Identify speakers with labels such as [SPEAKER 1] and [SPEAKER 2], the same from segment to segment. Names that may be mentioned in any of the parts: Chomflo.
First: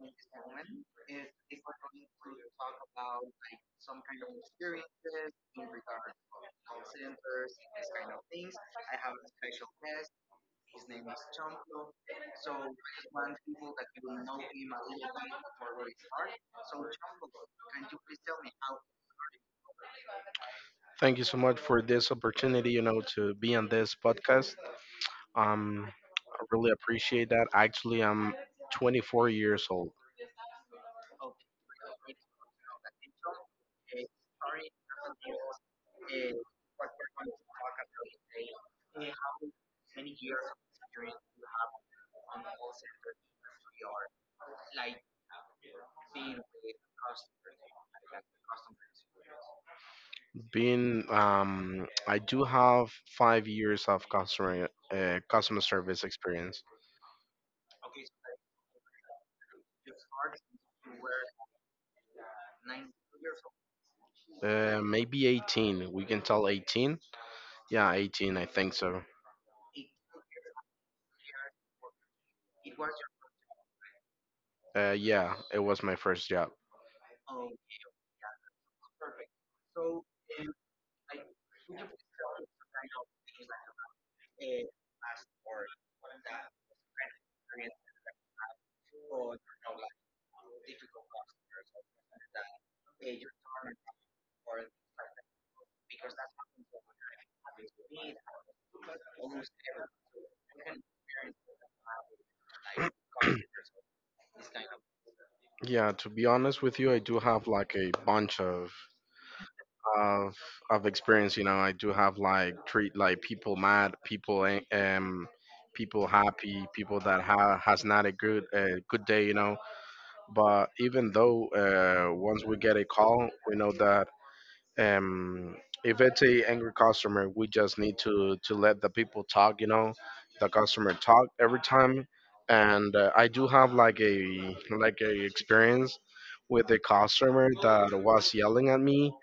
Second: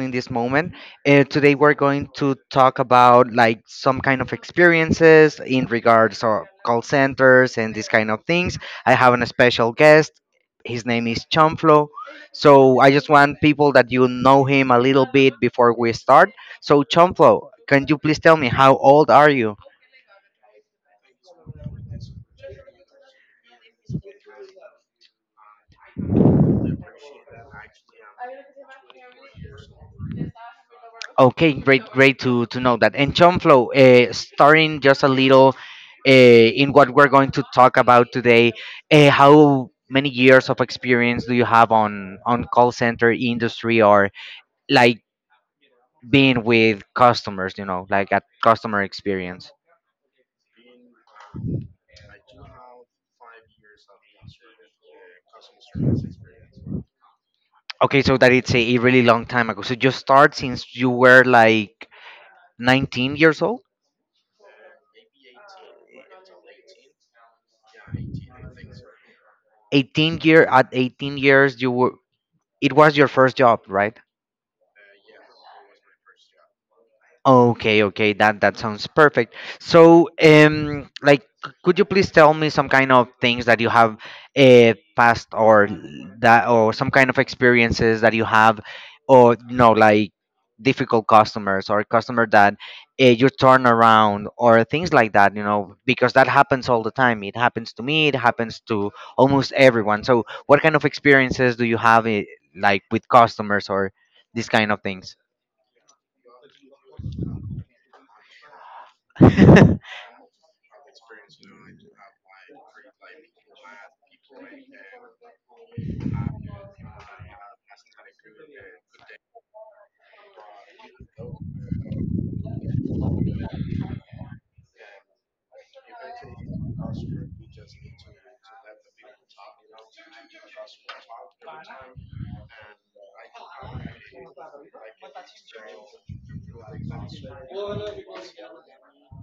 [SPEAKER 1] in this moment. Today we're going to talk about, like, some kind of experiences in regards to call centers and these kind of things. I have a special guest. His name is Chomflo. So I just want people that you know him a little bit before we start. So Chomflo, can you please tell me how old are you?
[SPEAKER 2] Thank you so much for this opportunity, you know, to be on this podcast. I really appreciate that. Actually, I'm 24 years old.
[SPEAKER 1] Okay, great, great to know that. And John, starting just a little, in what we're going to talk about today, how many years of experience do you have on call center industry, or, like, being with customers? You know, like, at customer experience.
[SPEAKER 2] I do have 5 years of customer customer service experience.
[SPEAKER 1] Okay, so that it's a really long time ago. So you start since you were like 19 years old.
[SPEAKER 2] Maybe 18. We can tell 18. Yeah, 18. I think so.
[SPEAKER 1] 18 year, at 18 years you were. It was your first job, right?
[SPEAKER 2] Yeah, it was my first job.
[SPEAKER 1] Okay, okay, that sounds perfect. So, like, could you please tell me some kind of things that you have, passed or that, or some kind of experiences that you have, or, like, difficult customers, or customer that, you turn around, or things like that, because that happens all the time. It happens to me. It happens to almost everyone. So, what kind of experiences do you have, like, with customers or these kind of things?
[SPEAKER 2] Yeah, to be honest with you, I do have like a bunch of of of experience, you know. I do have like treat like people, mad people, people, happy people that has not a good good day, you know. But even though, once we get a call, we know that, um if it's a angry customer, we just need to let the people talk, you know, the customer talk every time. And I do have like a experience with a customer that was yelling at me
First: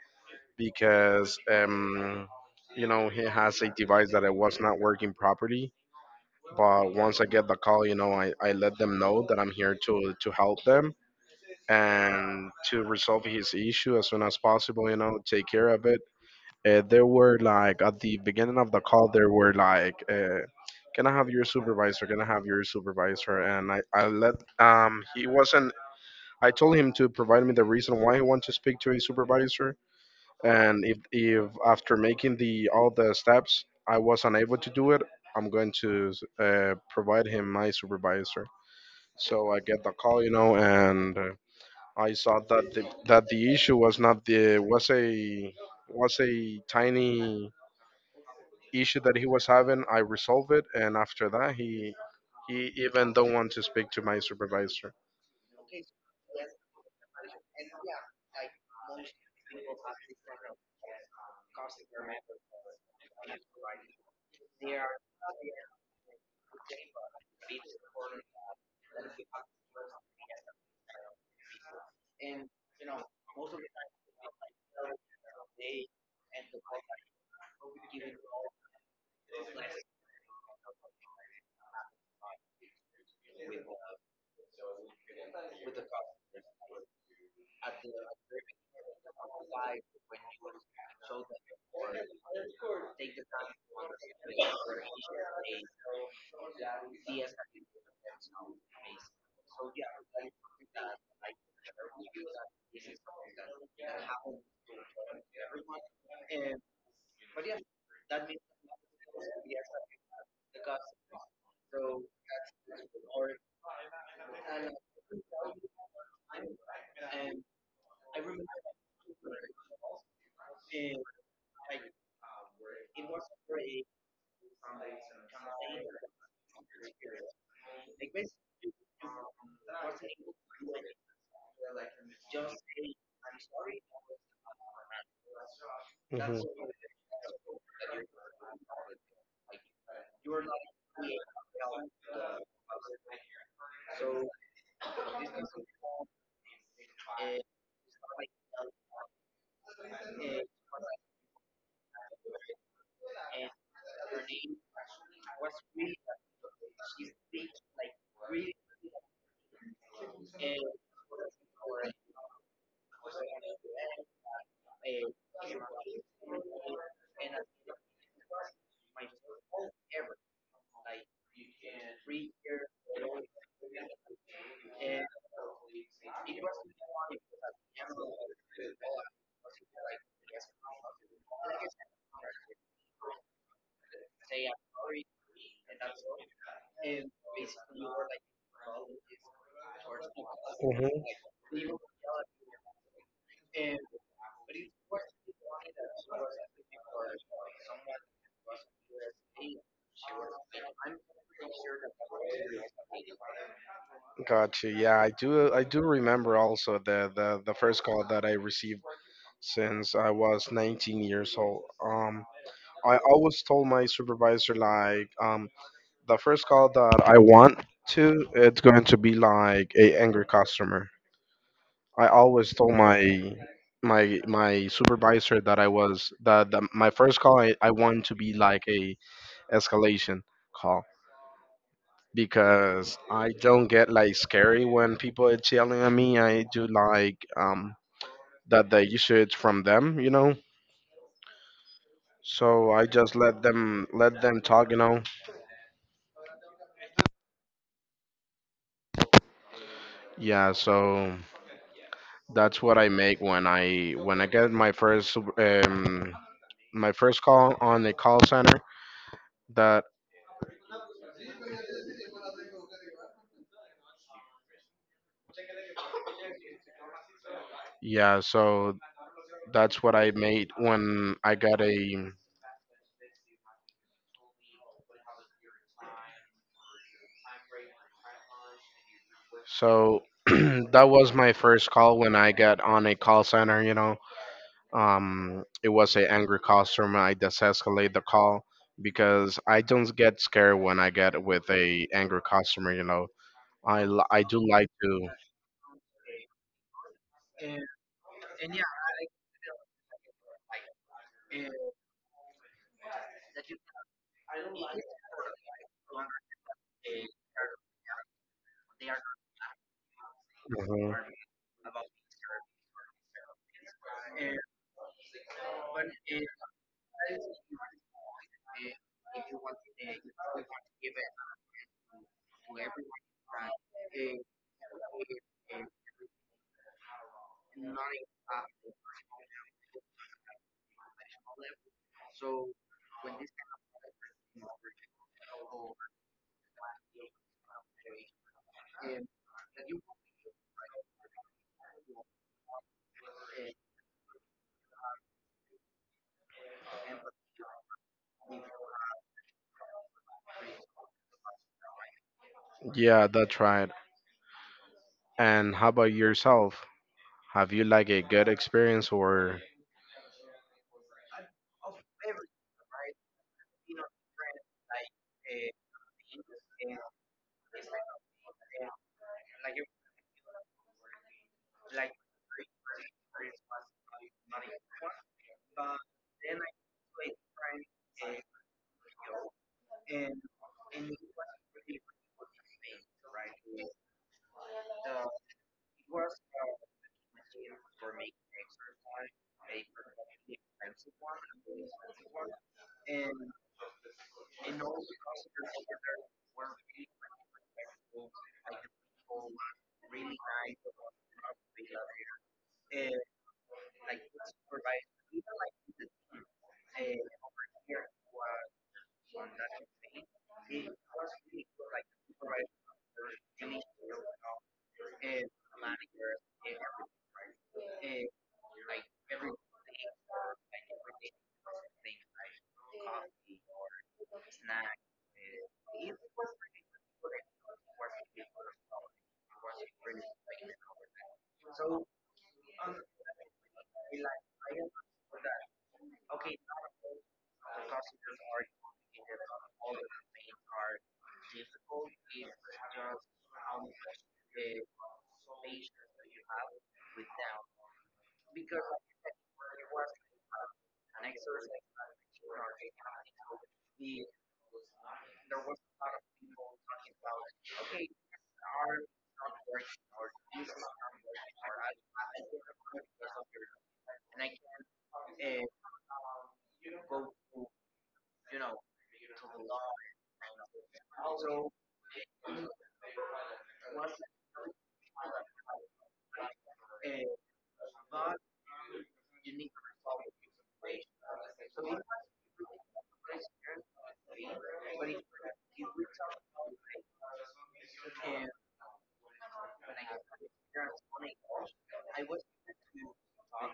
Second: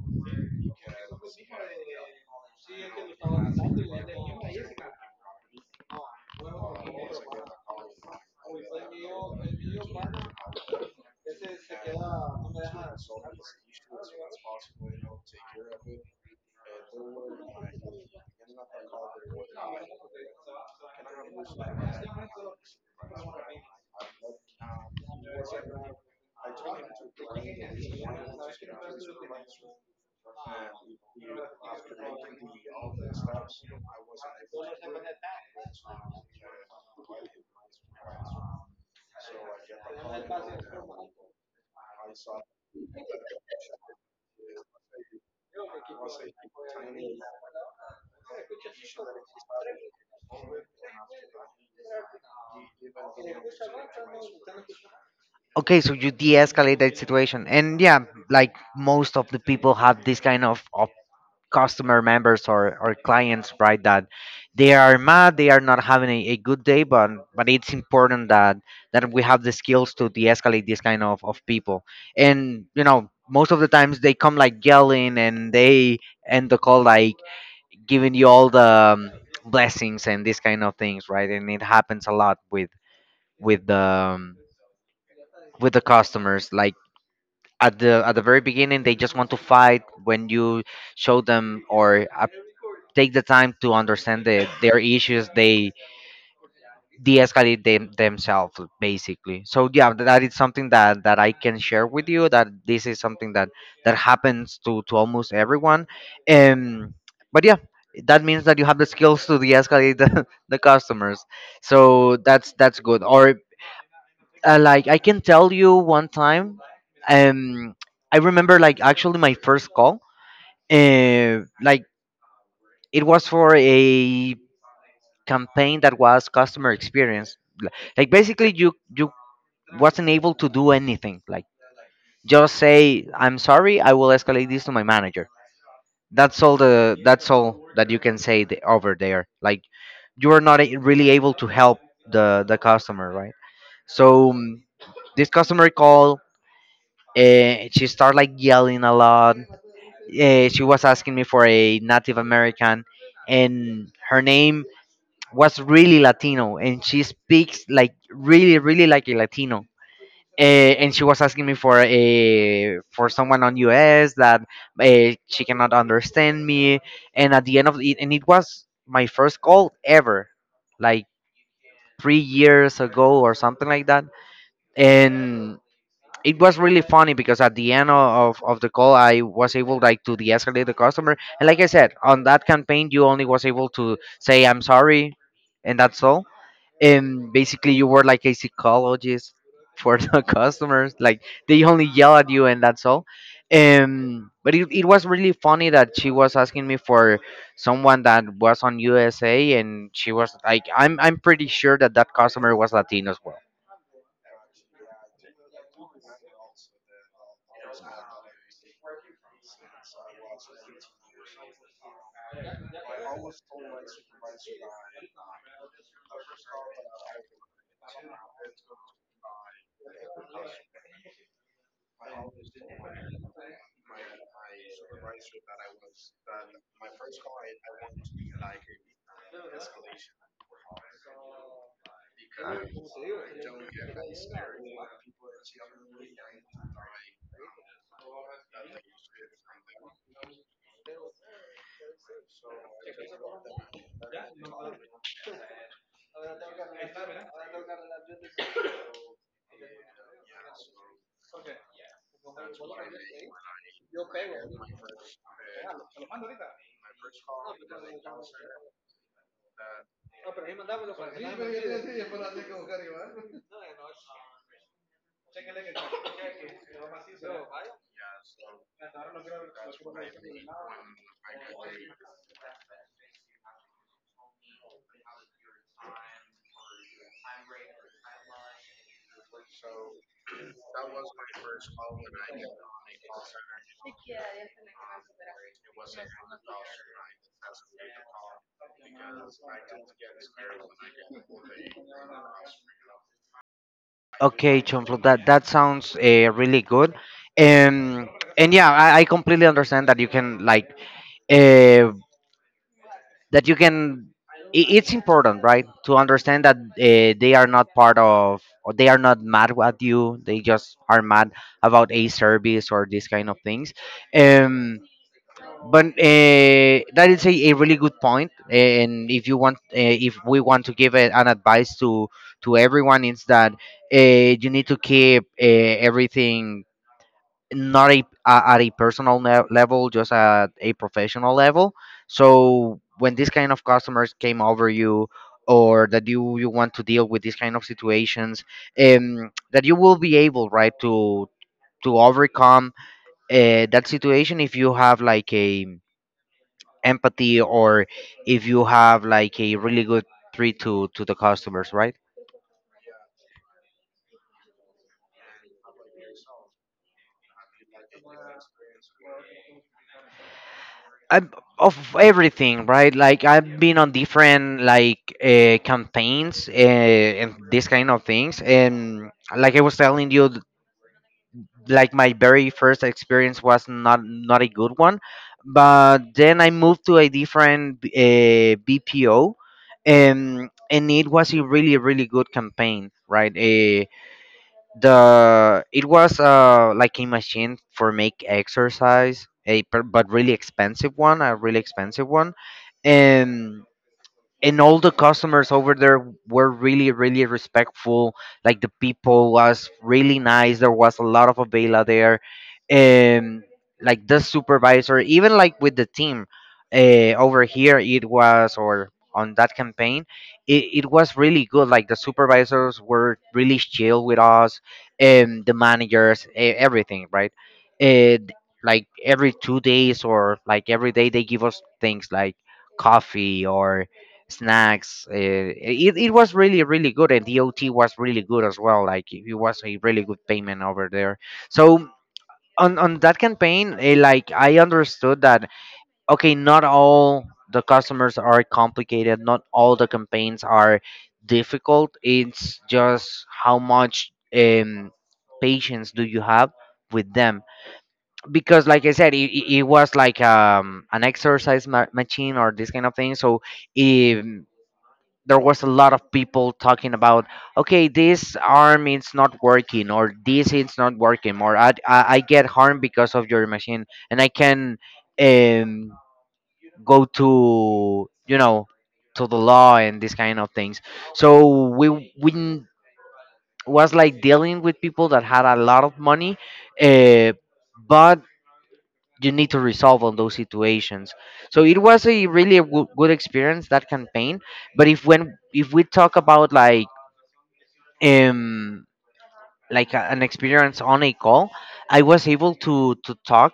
[SPEAKER 2] because, you know, he has a device that it was not working properly. But once I get the call, you know, I let them know that I'm here to help them and to resolve his issue as soon as possible, you know, take care of it. There were like at the beginning of the call, there were like. Can I have your supervisor? Can I have your supervisor? And I let he wasn't. I told him to provide me the reason why he wanted to speak to his supervisor, and if after making the all the steps I was unable to do it, I'm going to provide him my supervisor. So I get the call, you know, and I saw that the issue was not the was a tiny issue that he was having. I resolved it, and after that, he even don't want to speak to my supervisor.
[SPEAKER 1] Okay, so you de-escalate that situation, and yeah, like most of the people have this kind of customer members, or clients, right? That they are mad, they are not having a good day, but it's important that we have the skills to de-escalate this kind of people, and most of the times they come like yelling, and they end the call like giving you all the blessings and this kind of things, right? And it happens a lot with the with the customers like at the very beginning they just want to fight. When you show them, or take the time to understand their issues, they de-escalate themselves, basically. So yeah, that is something that I can share with you, that this is something that happens to almost everyone. um but yeah, that means that you have the skills to de-escalate the customers. So that's good. Or, like, I can tell you one time, um, I remember, like, actually my first call, like, it was for a campaign that was customer experience. L- Like, basically, you wasn't able to do anything. Like, just say, "I'm sorry, I will escalate this to my manager." That's
[SPEAKER 2] Mhm.
[SPEAKER 1] all the that's all that you can say over there. Like, you are not really able to help the customer, right? So, this customer call. She started like yelling a lot. She was asking me for a Native American, and her name was really Latino, and she speaks like really, really like a Latino. And she was asking me for a for someone on US that, she cannot understand me. And at the end of it, and it was my first call ever, like 3 years ago or something like that. And it was really funny because at the end of the call I was able, like, to de-escalate the customer. And like I said, on that campaign you only was able to say "I'm sorry," and that's all. And basically you were like a psychologist for the customers,
[SPEAKER 2] Mhm.
[SPEAKER 1] like, they only yell at you and that's all. But it was really funny that she was asking me for someone that was on USA, and she was like, I'm pretty sure that that customer was Latino as well.
[SPEAKER 2] Got you. Yeah, I do. I do remember also the the first call that I received since I was 19 years old. I always told my supervisor like, the first call that I want to, it's going to be like a angry customer. I always told my my supervisor that that my first call I want to be like a escalation, because I don't get like scary when people are yelling at me. I do like that the issue is from them, you know. So I just let them talk, you know. Yeah, so that's what I make when I get my first call on the call center. That yeah, so that's what I made when I got a. So that was my first call when I got on a call center, you know. It was an angry customer. I desescalate the call because I don't get scared when I get with a angry customer, you know. I do
[SPEAKER 1] Okay,
[SPEAKER 2] like
[SPEAKER 1] Chonflo,
[SPEAKER 2] to.
[SPEAKER 1] that sounds, really good. Um, and yeah, I completely understand that you can, like, uh, that you can. It's important, right, to understand that, they are not part of, or they are not mad at you. They just
[SPEAKER 2] Mhm.
[SPEAKER 1] are mad about a service or these kind of things. Um, but that is a really good point. And if you want, if we want to give an advice to everyone, is that, you need to keep, everything not at a personal level, just at a professional level. So when this kind of customers came over you, or that you want to deal with these kind of situations, that you will be able, right, to overcome, that situation, if you have like a empathy, or if you have like a really good treat to the customers, right?
[SPEAKER 2] Yeah, that's right. And how about yourself? Have you like a good experience or.
[SPEAKER 1] I'm of everything, right. Like I've been on different, like, campaigns, and this kind of things. And like I was telling you, like, my very first experience was not a good one. But then I moved to a different, BPO, and it was a really really good campaign, right? The it was, like a machine for make exercise, but really expensive one, a really expensive one. And all the customers over there were really really respectful. Like, the people was really nice, there was a lot of avila there. um like the supervisor, even like with the team, over here it was, or on that campaign, it was really good. Like, the supervisors were really chill with us, and the managers, everything, right? And like every 2 days, or like every day, they give us things like coffee or snacks. It was really really good, and the OT was really good as well. Like, it was a really good payment over there. So, on that campaign, like, I understood that, okay, not all the customers are complicated. Not all the campaigns are difficult. It's just how much patience do you have with them, because like I said, it was like an exercise machine or this kind of thing. So, if there was a lot of people talking about, okay, this arm is not working, or this is not working, or I get harmed because of your machine and I can, um go to, to the law and these kind of things. So we was like dealing with people that had a lot of money, uh, but you need to resolve on those situations. So it was a really a good experience, that campaign. But if we talk about, like, um like an experience on a call, I was able to talk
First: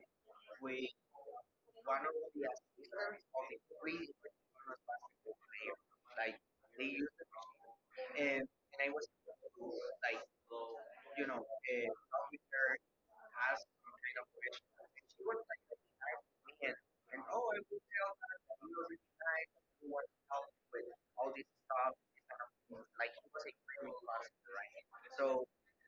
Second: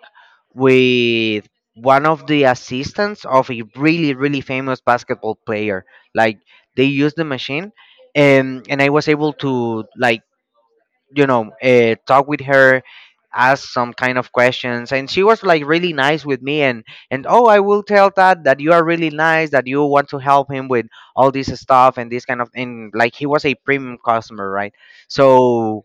[SPEAKER 1] with one of the assistants of a really really famous basketball player. Like, they used the machine, and I was able to, like, talk with her, ask some kind of questions, and she was like really nice with me. And oh, I will tell that that you are really nice, that you want to help him with all this stuff and this kind of. And like he was a premium customer, right? So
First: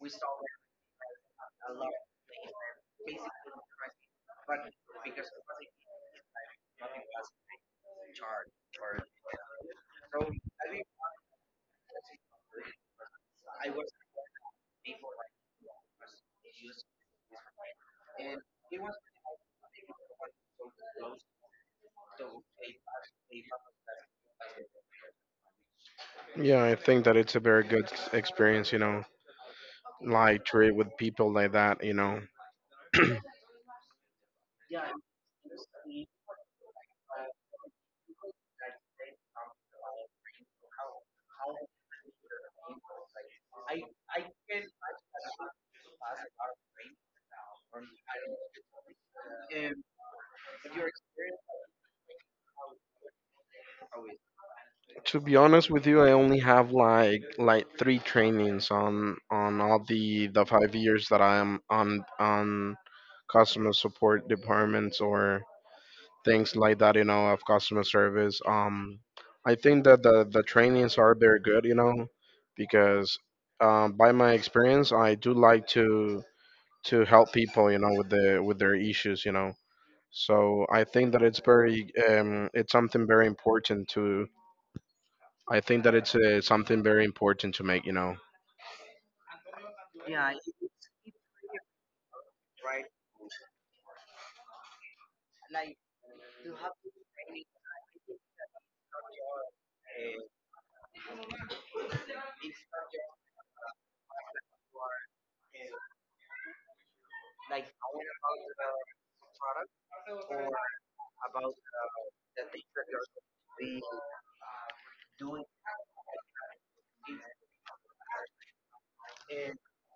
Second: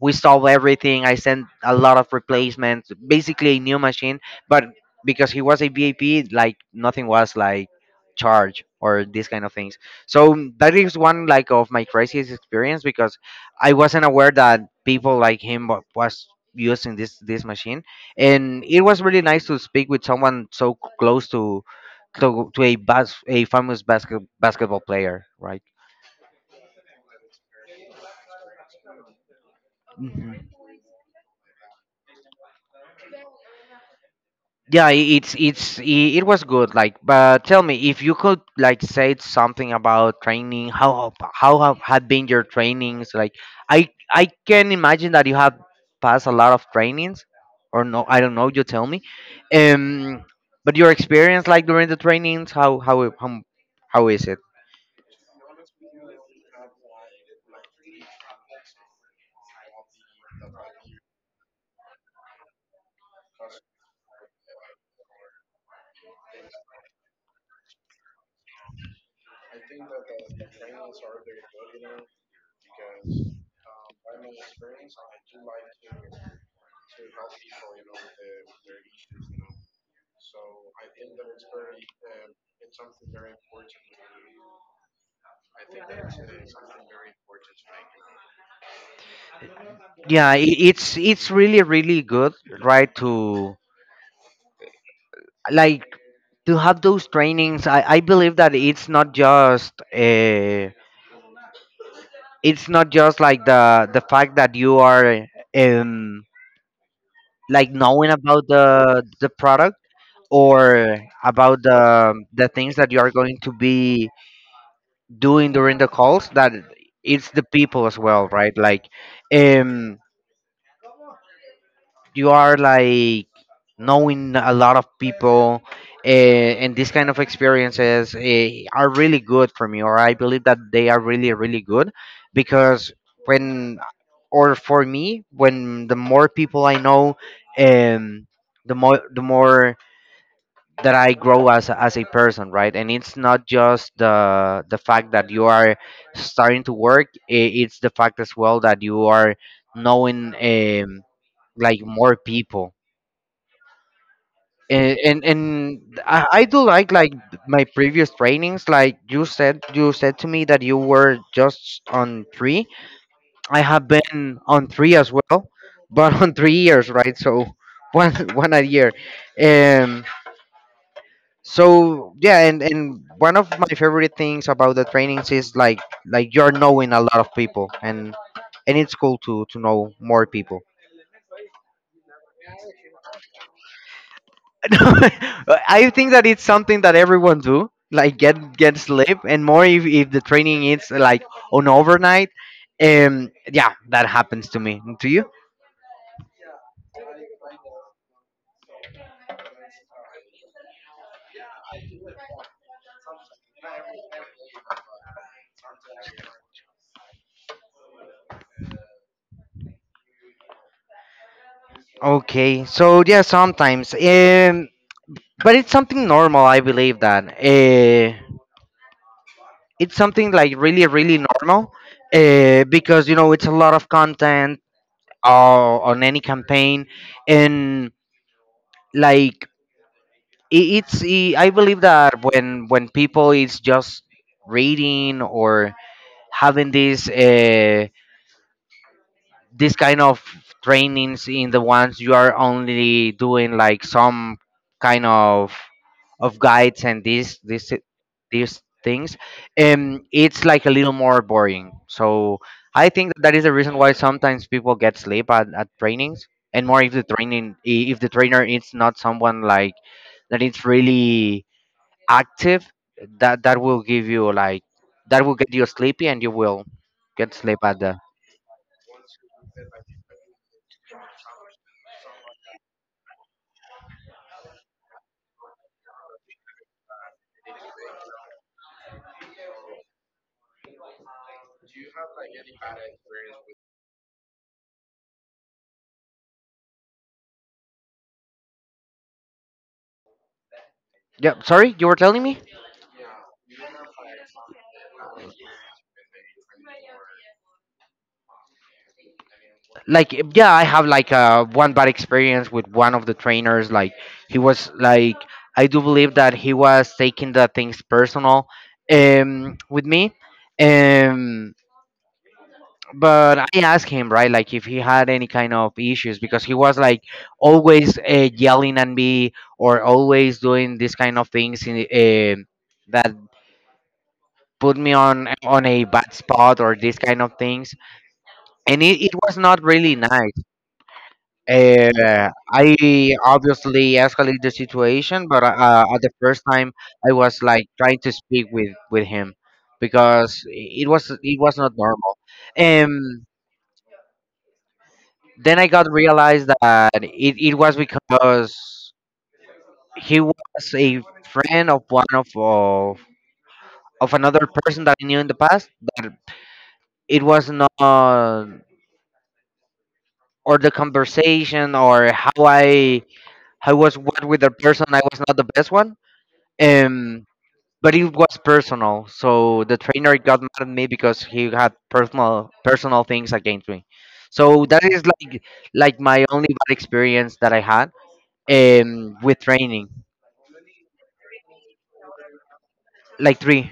[SPEAKER 1] we solve everything. I sent a lot of replacements, basically a new machine. But because he was a VAP, like nothing was like charge or these kind of things. So that is one, like, of my craziest experience, because I wasn't aware that people like him, was using this machine. And it was really nice to speak with someone so close to, a famous basketball player, right?
[SPEAKER 2] Yeah, I think that it's a very good experience, you know, like
[SPEAKER 1] Mhm.
[SPEAKER 2] trade with people like that, you know.
[SPEAKER 1] Yeah, it was good, like, but tell me if you could, like, say something about training. How have had been your trainings? Like, I can imagine that you have passed a lot of trainings, or no, I don't know, you tell me. um but your experience, like, during the trainings, how is it?
[SPEAKER 2] To be honest with you, I only have like three trainings on all the 5 years that I am on customer support departments or things like that, you know, of customer service. I think that the trainings are very good, you know, because, by my experience, I do like to help people, you know, with the with their issues, you know. So I think that it's very, it's something very important to. I think that it's something very important to make. You know,
[SPEAKER 1] Yeah, I it's really good, right? To, like, to have those trainings. I believe that it's not just like the fact that you are, um like, knowing about the product, or about the things that you are going to be doing during the calls, that it's the people as well, right? Like, um you are, like, knowing a lot of people. And these kind of experiences, are really good for me, or I believe that they are really good, because, when, or for me, when the more people I know, um, the more that I grow as a person, right? And it's not just the fact that you are starting to work, it's the fact as well that you are knowing, um, like, more people. And I do like, my previous trainings. Like, you said to me that you were just on three. I have been on three as well, but on 3 years, right? So one one a year. um so yeah, and one of my favorite things about the trainings is, like, you're knowing a lot of people, and it's cool to know more people. I think that it's something that everyone do, like, get sleep, and more if the training is like on overnight. Yeah, that happens to me. To you? Okay, so yeah, sometimes. But it's something normal, I believe that. It's something like really, really normal. Because you know it's a lot of content on any campaign, and, like, I- it's I believe that when people is just reading, or having this this kind of trainings, in the ones you are only doing like some kind of guides and these this these things. It's like a little more boring, so I think that is the reason why sometimes people get sleep at trainings, and more if the if the trainer is not someone like that it's really active, that will give you, like, that will get you sleepy and you will get sleep at the. Yeah, sorry, you were telling me. Like, yeah, I have, like, one bad experience with one of the trainers. Like, he was like, I do believe that he was taking the things personal, with me. um but I asked him, right, like, if he had any kind of issues, because he was like always yelling at me, or always doing this kind of things in. um that put me on a bad spot, or these kind of things. And it was not really nice. I obviously escalated the situation, but at the first time I was like trying to speak with him, because it was not normal. um then I got realized that it was because he was a friend of of another person that I knew in the past, that it was not, or the conversation, or how I, how was what with the person I was not the best one. Um but it was personal. So the trainer got mad at me because he had personal things against me. So that is like, my only bad experience that I had, with training. Like three.